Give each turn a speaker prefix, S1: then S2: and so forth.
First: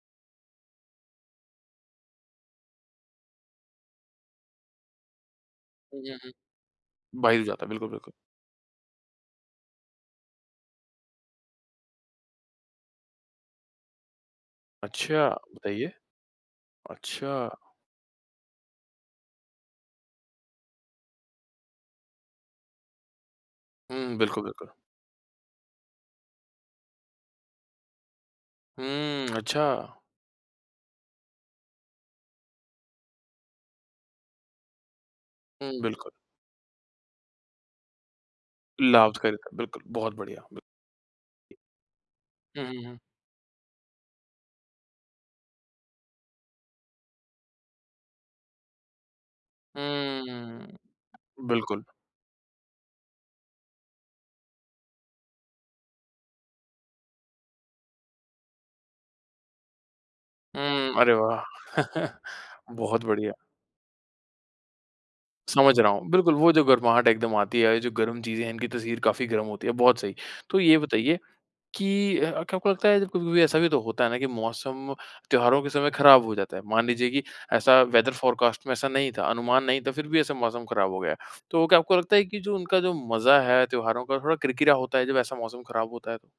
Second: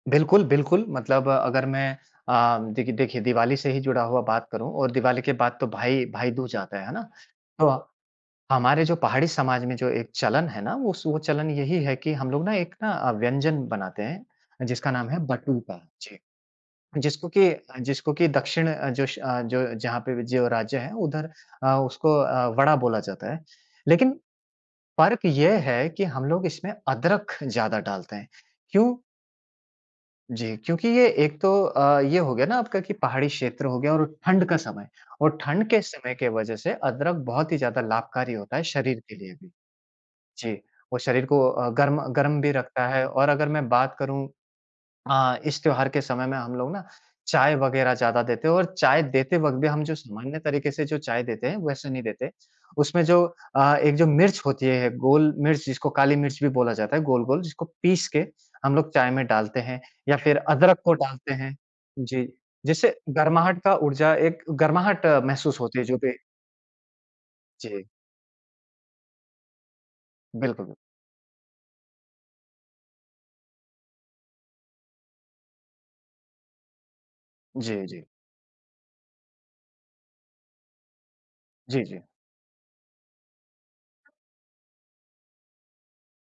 S1: बिल्कुल, बिल्कुल। मतलब अगर मैं अम, देखि देखिए दिवाली से ही जुड़ा हुआ बात करूँ और दिवाली के बाद तो
S2: हुँ,
S1: भाई
S2: हुँ,
S1: भाईदूज जाता है, है ना।
S2: हुँ। बाहिर जाता
S1: तो
S2: है। बिल्कुल, बिल्कुल।
S1: हमारे जो पहाड़ी समाज में जो एक चलन है ना वो स वो चलन यही है कि हम लोग ना एक ना अ, व्यंजन बनाते हैं, जिसका नाम है
S2: अच्छा
S1: बटुका।
S2: बताइए।
S1: जी। जिसको
S2: अच्छा!
S1: की अ, जिसको की दक्षिण अ, जश अ, जो जहाँ पे भी जो राज्य है उधर अ, उसको अ, वड़ा बोला जाता है। लेकिन
S2: हुँ, बिल्कुल बिल्कुल।
S1: फ़र्क ये है कि हम लोग इसमें अदरक ज़्यादा डालते हैं। क्यों
S2: हुँ, अच्छा।
S1: जी। क्योंकि ये एक तो अ, ये हो गया ना आपका कि पहाड़ी क्षेत्र हो गया और ठंड का समय। और ठंड
S2: हुँ,
S1: के
S2: बिल्कुल।
S1: समय के वजह से अदरक बहुत ही ज़्यादा लाभकारी होता है शरीर
S2: लाभ
S1: के
S2: तो
S1: लिए भी।
S2: करेगा, बिल्कुल। बहुत बढ़िया।
S1: जी।
S2: बि
S1: वो शरीर को अ, गर्म गर्म भी
S2: हुँ, हुँ,
S1: रखता
S2: हुँ।
S1: है। और अगर मैं बात करूँ अ, इस त्योहार के समय में हम लोग ना चाय वगैरह ज़्यादा देते हैं और चाय देते वक़्त भी हम जो सामान्य
S2: हम्म,
S1: तरीके से जो चाय देते हैं,
S2: बिल्कुल।
S1: वैसे नहीं देते। उसमें जो अ, एक जो मिर्च होती है, गोल मिर्च जिसको काली मिर्च भी बोला जाता है गोल-गोल जिसको पीस के हम लोग चाय में डालते हैं या फिर अदरक को
S2: हुँ, अरे
S1: डालते
S2: वाह!
S1: हैं। जी। जिससे
S2: बहुत बढ़िया।
S1: गरमाहट का ऊर्जा एक गरमाहट महसूस होती
S2: समझ
S1: है,
S2: रहा
S1: जो
S2: हूँ।
S1: भी
S2: बिल्कुल, वो जो गर्माहट एकदम आती है और ये
S1: जी।
S2: जो गर्म चीज़ें हैं इनकी तासीर काफ़ी गरम होती है, बहुत सही। तो
S1: बिल्कुल, बिल
S2: ये बताइए कि अ, क्या आपको लगता है कभी-कभी ऐसा भी तो होता है ना कि मौसम त्योहारों के समय खराब हो जाता है। मान लीजिए कि ऐसा
S1: जी, जी।
S2: वेदर फ़ोरकास्ट में ऐसा नहीं था, अनुमान नहीं था, फिर भी ऐसा मौसम खराब हो गया। तो क्या
S1: जी,
S2: आपको
S1: जी।
S2: लगता है कि जो उनका जो मज़ा है त्योहारों का थोड़ा किरकिरा होता है जब ऐसा मौसम खराब होता है?